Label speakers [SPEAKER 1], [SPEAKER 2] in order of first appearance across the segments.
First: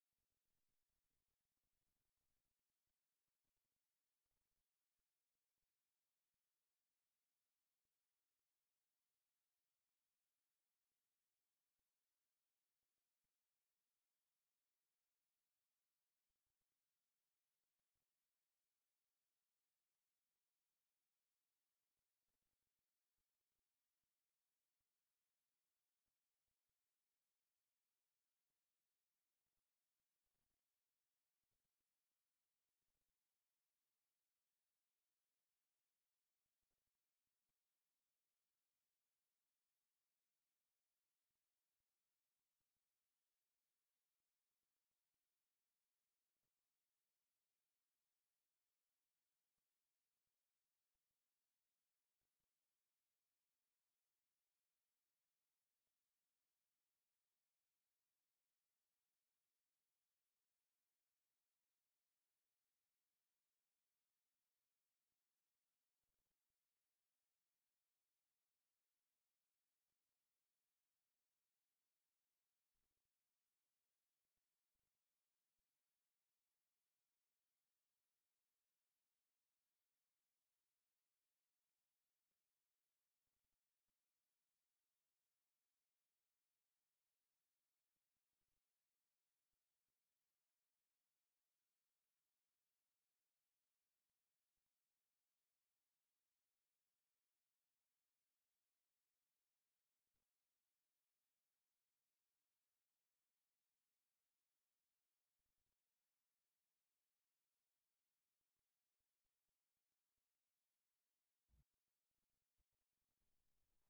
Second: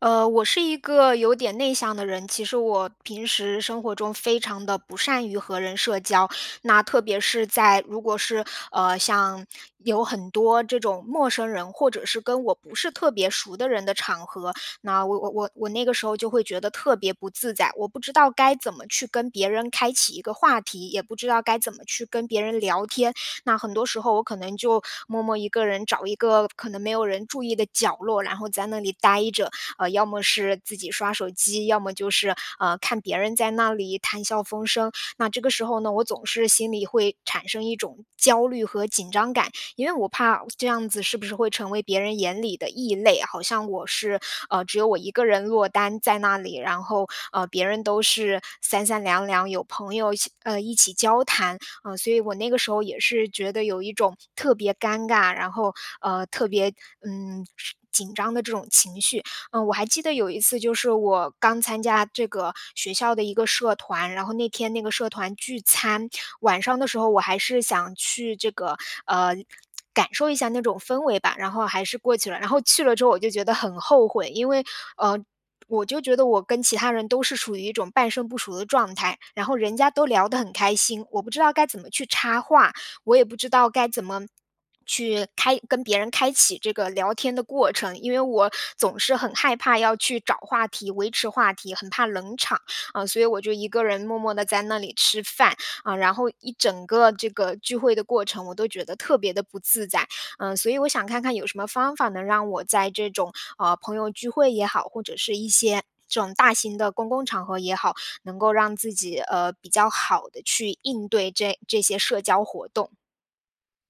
[SPEAKER 1] 我是一个有点内向的人，其实我平时生活中非常的不善于和人社交。那特别是在如果是，像有很多这种陌生人，或者是跟我不是特别熟的人的场合，那我那个时候就会觉得特别不自在。我不知道该怎么去跟别人开启一个话题，也不知道该怎么去跟别人聊天。那很多时候我可能就默默一个人找一个可能没有人注意的角落，然后在那里待着。要么是自己刷手机，要么就是，看别人在那里谈笑风生。那这个时候呢，我总是心里会产生一种焦虑和紧张感，因为我怕这样子是不是会成为别人眼里的异类，好像我是，只有我一个人落单在那里，然后，别人都是三三两两有朋友一起一起交谈。所以我那个时候也是觉得有一种特别尴尬，然后，呃，特别，嗯，紧张的这种情绪。嗯，我还记得有一次就是我刚参加这个学校的一个社团，然后那天那个社团聚餐，晚上的时候我还是想去这个，呃，感受一下那种氛围吧，然后还是过去了。然后去了之后我就觉得很后悔，因为，呃，我就觉得我跟其他人都是处于一种半生不熟的状态，然后人家都聊得很开心，我不知道该怎么去插话。我也不知道该怎么去开跟别人开启这个聊天的过程，因为我总是很害怕要去找话题、维持话题，很怕冷场啊、所以我就一个人默默的在那里吃饭啊、然后一整个这个聚会的过程，我都觉得特别的不自在，嗯、所以我想看看有什么方法能让我在这种呃朋友聚会也好，或者是一些。这种大型的公共场合也好，能够让自己比较好的去应对这些社交活动。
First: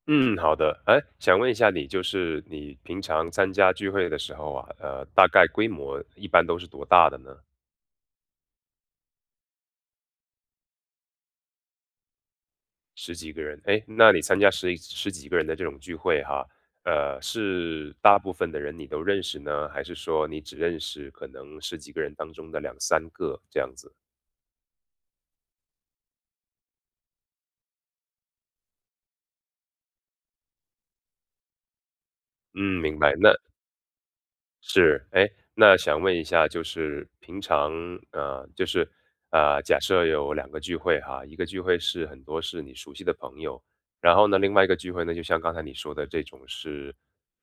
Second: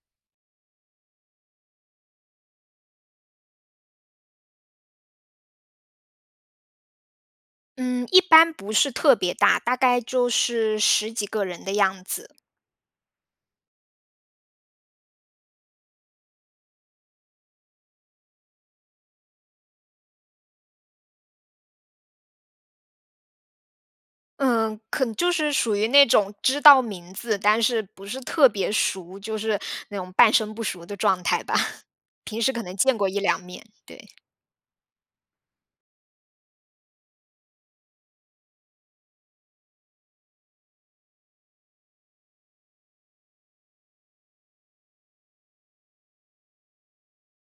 [SPEAKER 2] 嗯，好的。哎，想问一下你，就是你平常参加聚会的时候啊，大概规模一般都是多大的呢？
[SPEAKER 1] 嗯，一般不是特别大，大概就是十几个人的样子。
[SPEAKER 2] 十几个人。哎，那你参加十几个人的这种聚会哈，是大部分的人你都认识呢，还是说你只认识可能十几个人当中的两三个这样子？
[SPEAKER 1] 嗯，可能就是属于那种知道名字，但是不是特别熟，就是那种半生不熟的状态吧，平时可能
[SPEAKER 2] 嗯，
[SPEAKER 1] 见
[SPEAKER 2] 明
[SPEAKER 1] 过
[SPEAKER 2] 白。
[SPEAKER 1] 一
[SPEAKER 2] 那
[SPEAKER 1] 两面，对。
[SPEAKER 2] 是，哎，那想问一下，就是平常，就是，假设有两个聚会哈，一个聚会是很多是你熟悉的朋友，然后呢，另外一个聚会呢，就像刚才你说的这种是，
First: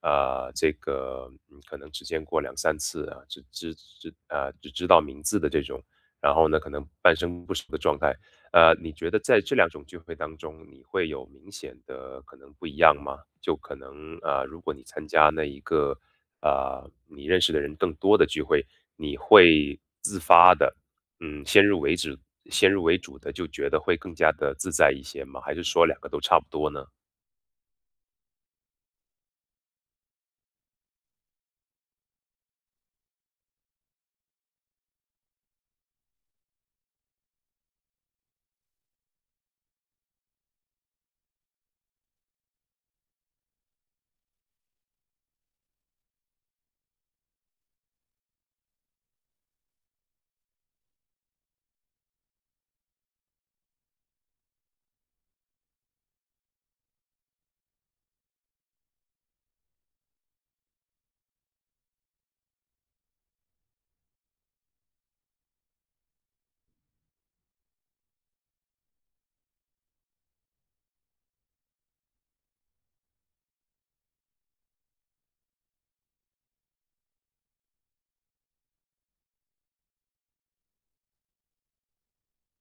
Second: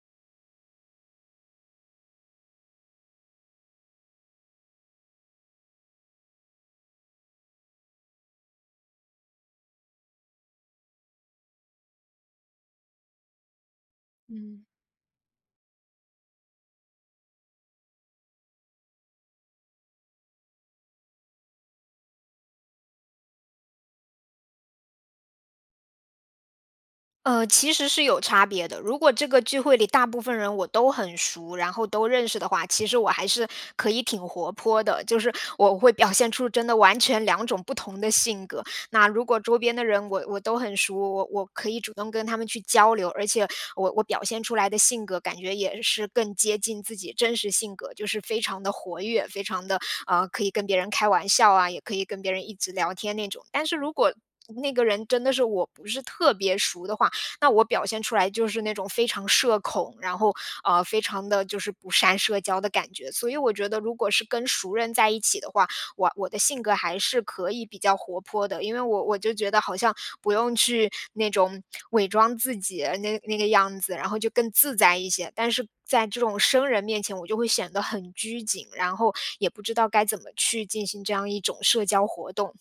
[SPEAKER 2] 这个你可能只见过两三次啊，只知道名字的这种，然后呢，可能半生不熟的状态，你觉得在这两种聚会当中，你会有明显的可能不一样吗？就可能如果你参加那一个你认识的人更多的聚会，你会自发的，嗯，先入为主先入为主的就觉得会更加的自在一些吗？还是说两个都差不多呢？
[SPEAKER 1] 其实是有差别的。如果这个聚会里大部分人我都很熟，然后都认识的话，其实我还是可以挺活泼的，就是我会表现出真的完全两种不同的性格。那如果周边的人我都很熟，我可以主动跟他们去交流，而且我表现出来的性格感觉也是更接近自己真实性格，就是非常的活跃，非常的可以跟别人开玩笑啊，也可以跟别人一直聊天那种。但是如果那个人真的是我不是特别熟的话，那我表现出来就是那种非常社恐，然后非常的就是不善社交的感觉。所以我觉得，如果是跟熟人在一起的话，我的性格还是可以比较活泼的，因为我就觉得好像不用去那种伪装自己那个样子，然后就更自在一些。但是在这种生人面前，我就会显得很拘谨，然后也不知道该怎么去进行这样一种社交活动。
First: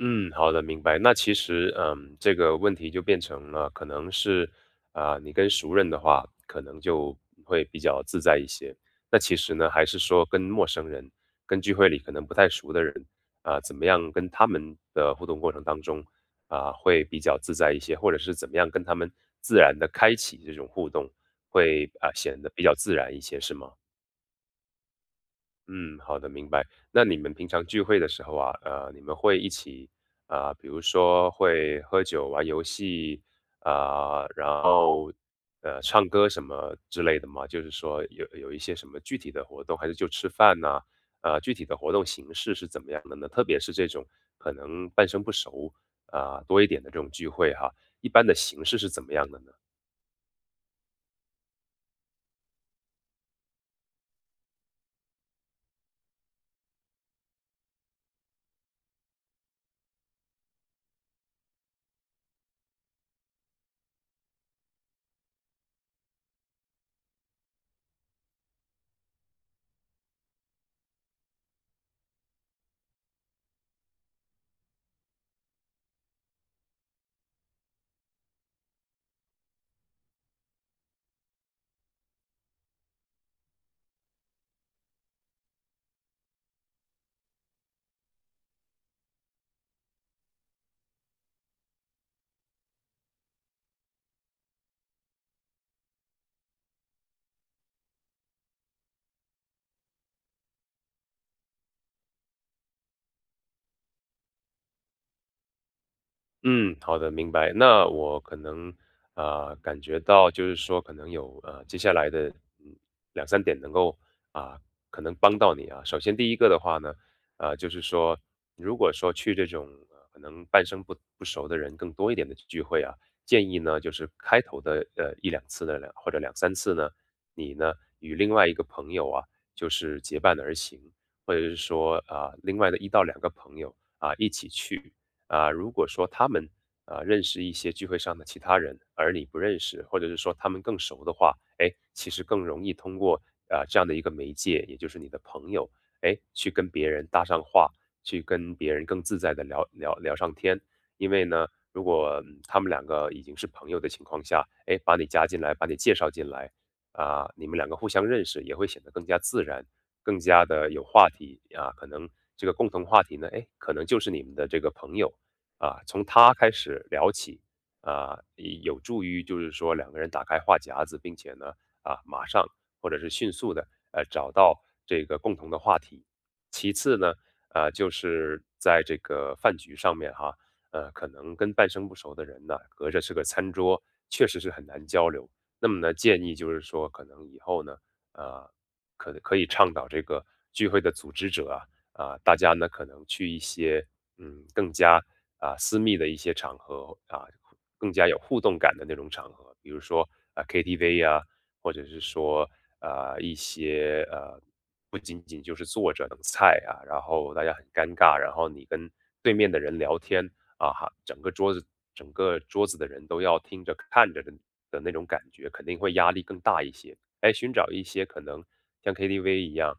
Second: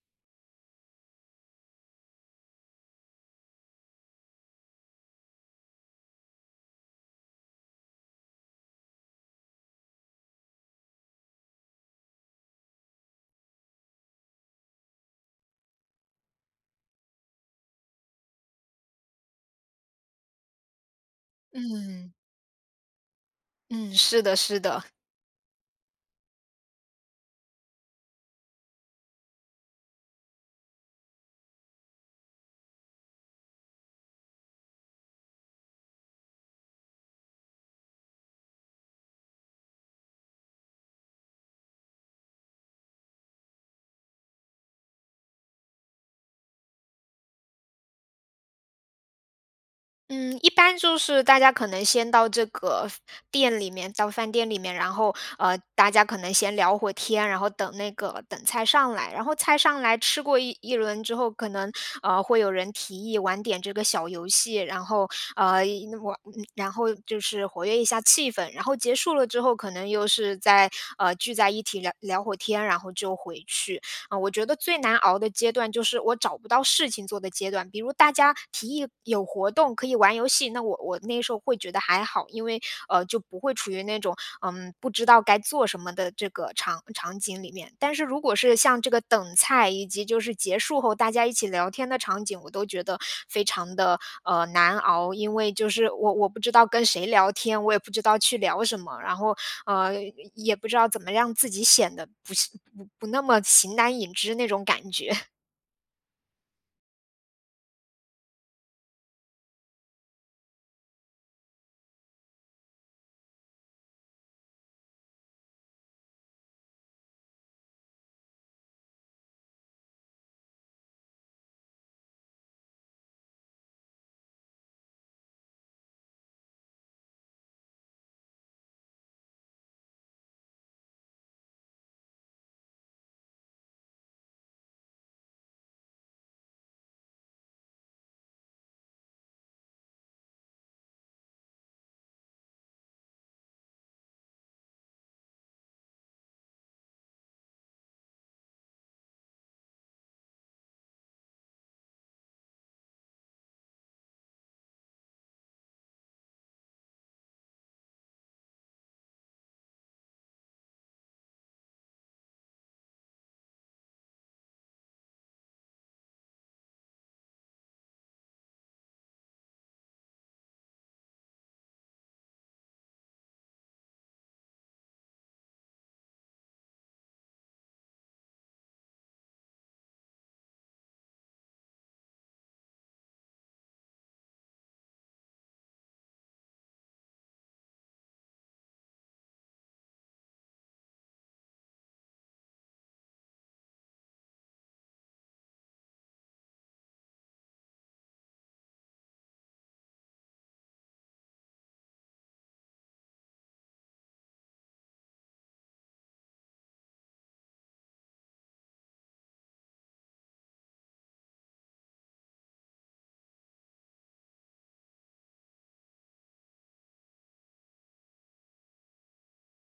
[SPEAKER 2] 嗯，好的，明白。那其实，这个问题就变成了，可能是，啊、你跟熟人的话，可能就会比较自在一些。那其实呢，还是说跟陌生人、跟聚会里可能不太熟的人，啊、怎么样跟他们的互动过程当中，啊、会比较自在一些，或者是怎么样跟他们自然的开启这种互动，会啊、
[SPEAKER 1] 嗯
[SPEAKER 2] 显得比较自然一些，是吗？
[SPEAKER 1] 嗯，是的，是的。
[SPEAKER 2] 嗯，好的，明白。那你们平常聚会的时候啊，你们会一起啊、比如说会喝酒、玩游戏啊、然后唱歌什么之类的吗？就是说有一些什么具体的活动，还是就吃饭呐、具体的活动形式是怎么样的呢？特别是这种可能半生不熟啊、多一点的这种聚会哈，一般的形式是怎么样的呢？
[SPEAKER 1] 嗯，一般就是大家可能先到这个店里面，到饭店里面，然后大家可能先聊会儿天，然后等那个等菜上来，然后菜上来吃过一轮之后，可能会有人提议玩点这个小游戏，然后一玩，嗯然后就是活跃一下气氛，然后结束了之后，可能又是在聚在一起聊聊会儿天，然后就回去。啊，我觉得最难熬的阶段就是我找不到事情做的阶段。比如大家提议有活动可以玩游戏，那我那时候会觉得还好，因为就不会处于那种嗯不知道该做什么的这个场景里面。但是如果是像这个等菜以及就是结束后大家一起聊天的场景，我都觉得非常的难熬，因为就是我不知道跟谁聊天，我也不知道去聊什么，然后呃，也不知道怎么让自己显得不是不那么形单影只那种感觉。
[SPEAKER 2] 嗯，好的，明白。那我可能啊，感觉到，就是说可能有接下来的嗯两三点能够啊、可能帮到你啊。首先第一个的话呢，就是说，如果说去这种可能半生不熟的人更多一点的聚会啊，建议呢就是开头的一两次或者两三次呢，你呢与另外一个朋友啊就是结伴而行，或者是说啊、另外的一到两个朋友啊一起去。啊、如果说他们啊、认识一些聚会上的其他人，而你不认识，或者是说他们更熟的话，哎，其实更容易通过啊、这样的一个媒介，也就是你的朋友，哎，去跟别人搭上话，去跟别人更自在的聊上天。因为呢，如果他们两个已经是朋友的情况下，哎，把你加进来，把你介绍进来，啊、你们两个互相认识，也会显得更加自然，更加的有话题啊。可能这个共同话题呢，哎，可能就是你们的这个朋友啊，从他开始聊起，啊，也有助于就是说两个人打开话匣子，并且呢，啊，马上或者是迅速的找到这个共同的话题。其次呢，啊，就是在这个饭局上面哈，可能跟半生不熟的人呢，隔着是个餐桌，确实是很难交流。那么呢，建议就是说，可能以后呢，呃，可以倡导这个聚会的组织者啊，啊、大家呢可能去一些更加啊、私密的一些场合啊，更加有互动感的那种场合，比如说啊、KTV 呀、或者是说啊、一些不仅仅就是坐着等菜啊，然后大家很尴尬，然后你跟对面的人聊天啊，哈，整个桌子的人都要听着看着的那种感觉，肯定会压力更大一些。哎，寻找一些可能像 KTV 一样。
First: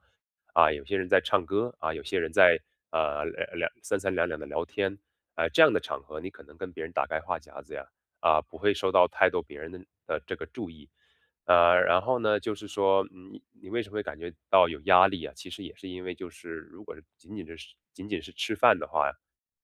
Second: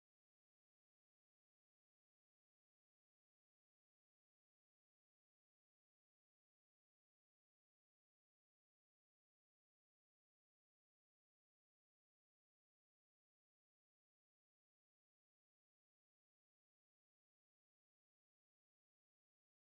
[SPEAKER 2] 啊，有些人在唱歌啊，有些人在三三两两的聊天，这样的场合你可能跟别人打开话匣子呀，啊，不会受到太多别人的这个注意，然后呢，就是说你为什么会感觉到有压力啊？其实也是因为就是如果是仅仅是吃饭的话，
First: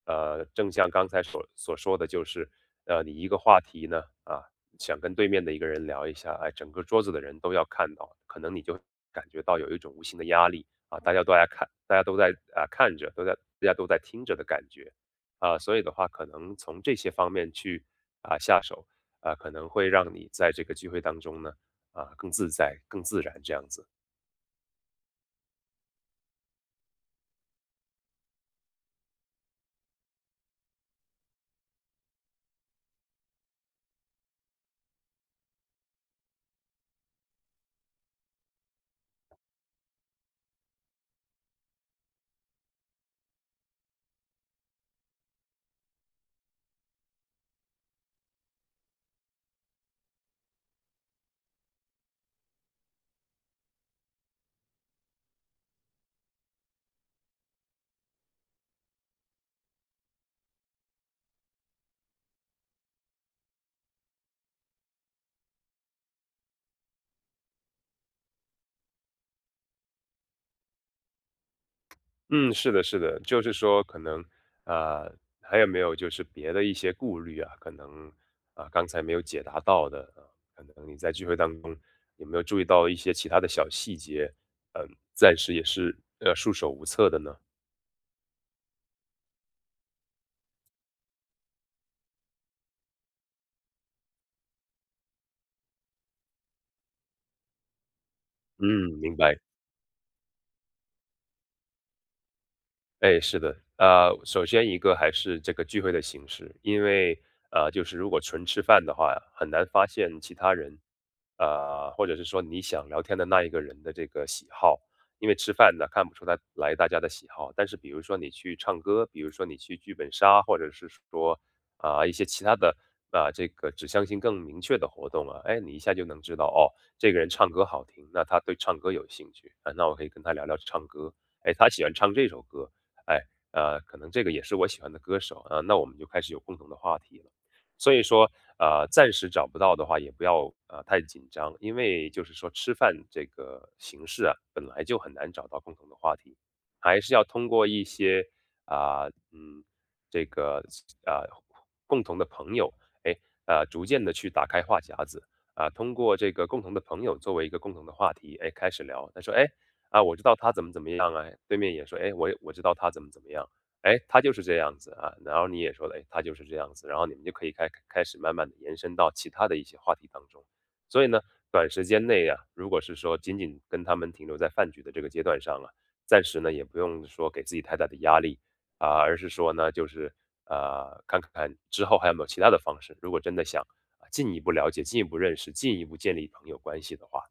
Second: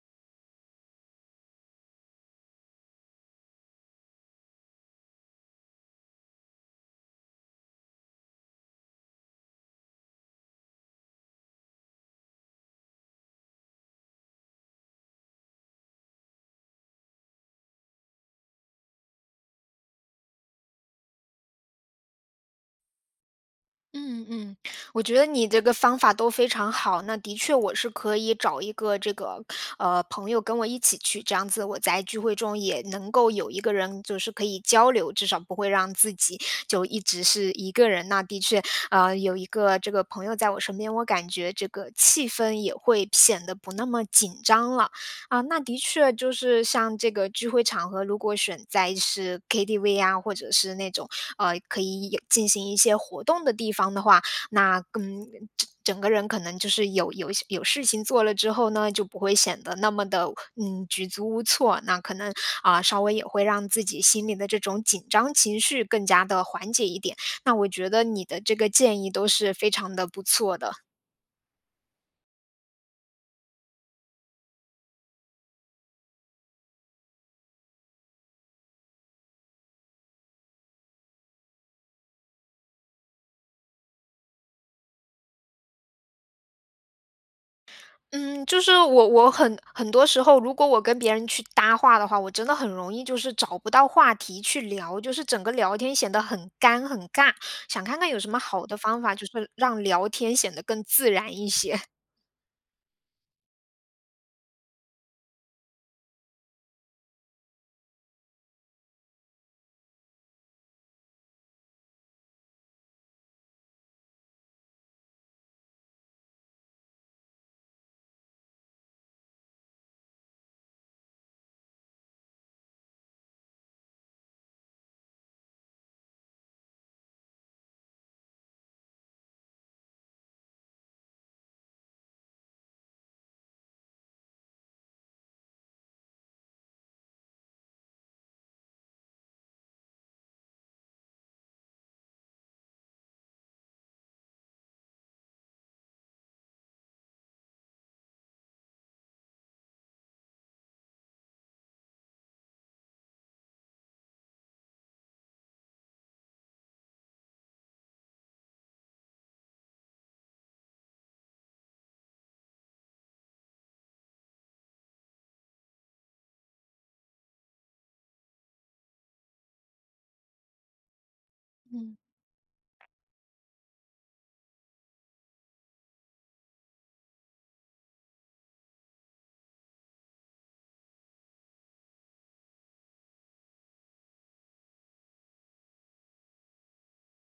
[SPEAKER 2] 正像刚才所说的，就是你一个话题呢啊，想跟对面的一个人聊一下，哎，整个桌子的人都要看到，可能你就感觉到有一种无形的压力。啊，大家都在看，大家都在啊看着，大家都在听着的感觉啊，所以的话，可能从这些方面去啊下手啊，可能会让你在这个聚会当中呢啊更自在、更自然这样子。
[SPEAKER 1] 嗯嗯。我觉得你这个方法都非常好，那的确我是可以找一个这个，朋友跟我一起去，这样子我在聚会中也能够有一个人就是可以交流，至少不会让自己就一直是一个人。那的确，有一个这个朋友在我身边，我感觉这个气氛也会显得不那么紧张了。啊，那的确就是像这个聚会场合，如果选在是 KTV 啊，或者是那种可以有进行一些活动的地方的话，那嗯，整整个人可能就是有事情做了之后呢，就不会显得那么的嗯举足无措。那可能啊、稍微也会让自己心里的这种紧张情绪更加的缓解一点。那我觉得你的这个建议都是非常的不错的。
[SPEAKER 2] 嗯，是的，是的，就是说可能啊，还有没有就是别的一些顾虑啊？可能啊刚才没有解答到的啊，可能你在聚会当中有没有注意到一些其他的小细节？嗯，暂时也是束手无策的呢。
[SPEAKER 1] 嗯，就是我很很多时候，如果我跟别人去搭话的话，我真的很容易就是找不到话题去聊，就是整个聊天显得很干很尬。想看看有什么好的
[SPEAKER 2] 嗯，
[SPEAKER 1] 方法，
[SPEAKER 2] 明
[SPEAKER 1] 就
[SPEAKER 2] 白。
[SPEAKER 1] 是让聊天显得更自然一些。
[SPEAKER 2] 哎，是的，首先一个还是这个聚会的形式，因为就是如果纯吃饭的话，很难发现其他人，或者是说你想聊天的那一个人的这个喜好，因为吃饭呢看不出他来大家的喜好，但是比如说你去唱歌，比如说你去剧本杀，或者是说啊、一些其他的啊、这个指向性更明确的活动啊，哎，你一下就能知道哦，这个人唱歌好听，那他对唱歌有兴趣啊，那我可以跟他聊聊唱歌。哎，他喜欢唱这首歌，哎，可能这个也是我喜欢的歌手啊，那我们就开始有共同的话题了。所以说，暂时找不到的话，也不要太紧张，因为就是说吃饭这个形式啊，本来就很难找到共同的话题，还是要通过一些啊、嗯，这个啊、共同的朋友，哎，逐渐的去打开话匣子。啊，通过这个共同的朋友作为一个共同的话题，哎，开始聊。他说，哎，啊，我知道他怎么怎么样啊，对面也说，哎，我知道他怎么怎么样，哎，他就是这样子啊，然后你也说了，哎，他就是这样子，然后你们就可以开始慢慢的延伸到其他的一些话题当中。所以呢，短时
[SPEAKER 1] 嗯。
[SPEAKER 2] 间 内啊，如果是说仅仅跟他们停留在饭局的这个阶段上啊，暂时呢也不用说给自己太大的压力啊，而是说呢，就是看看之后还有没有其他的方式，如果真的想啊进一步了解、进一步认识、进一步建立朋友关系的话，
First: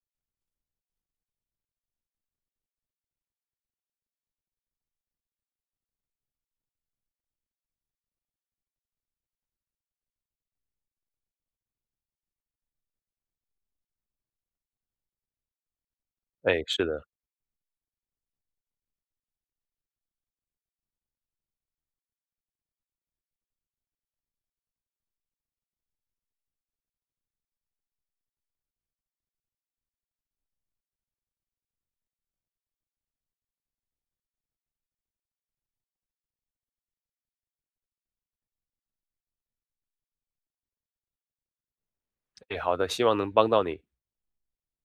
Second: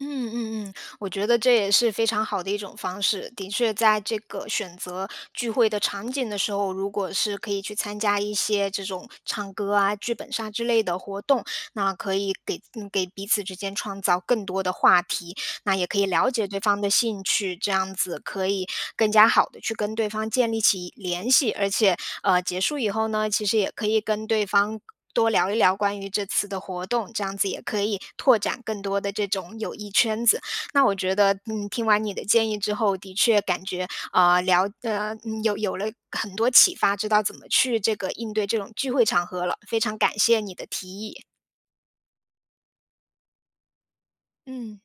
[SPEAKER 1] 嗯嗯嗯，我觉得这也是非常好的一种方式。的确，在这个选择聚会的场景的时候，如果是可以去参加一些这种唱歌啊、剧本杀之类的活动，那可以给嗯给彼此之间创造更多的话题。那也可以了解对
[SPEAKER 2] 哎，
[SPEAKER 1] 方
[SPEAKER 2] 是
[SPEAKER 1] 的
[SPEAKER 2] 的，
[SPEAKER 1] 兴趣，这样子可以更加好的去跟对方建立起联系，而且，结束以后呢，其实也可以跟对方多聊一聊关于这次的活动，这样子也可以拓展更多的这种友谊圈子。那我觉得，嗯，听完你的建议之后，的确感觉，有了很多启发，知道怎么去这个应对这种聚会场合了，非常感谢你的提议。
[SPEAKER 2] 哎，好的，希望能帮到你。
[SPEAKER 1] 嗯。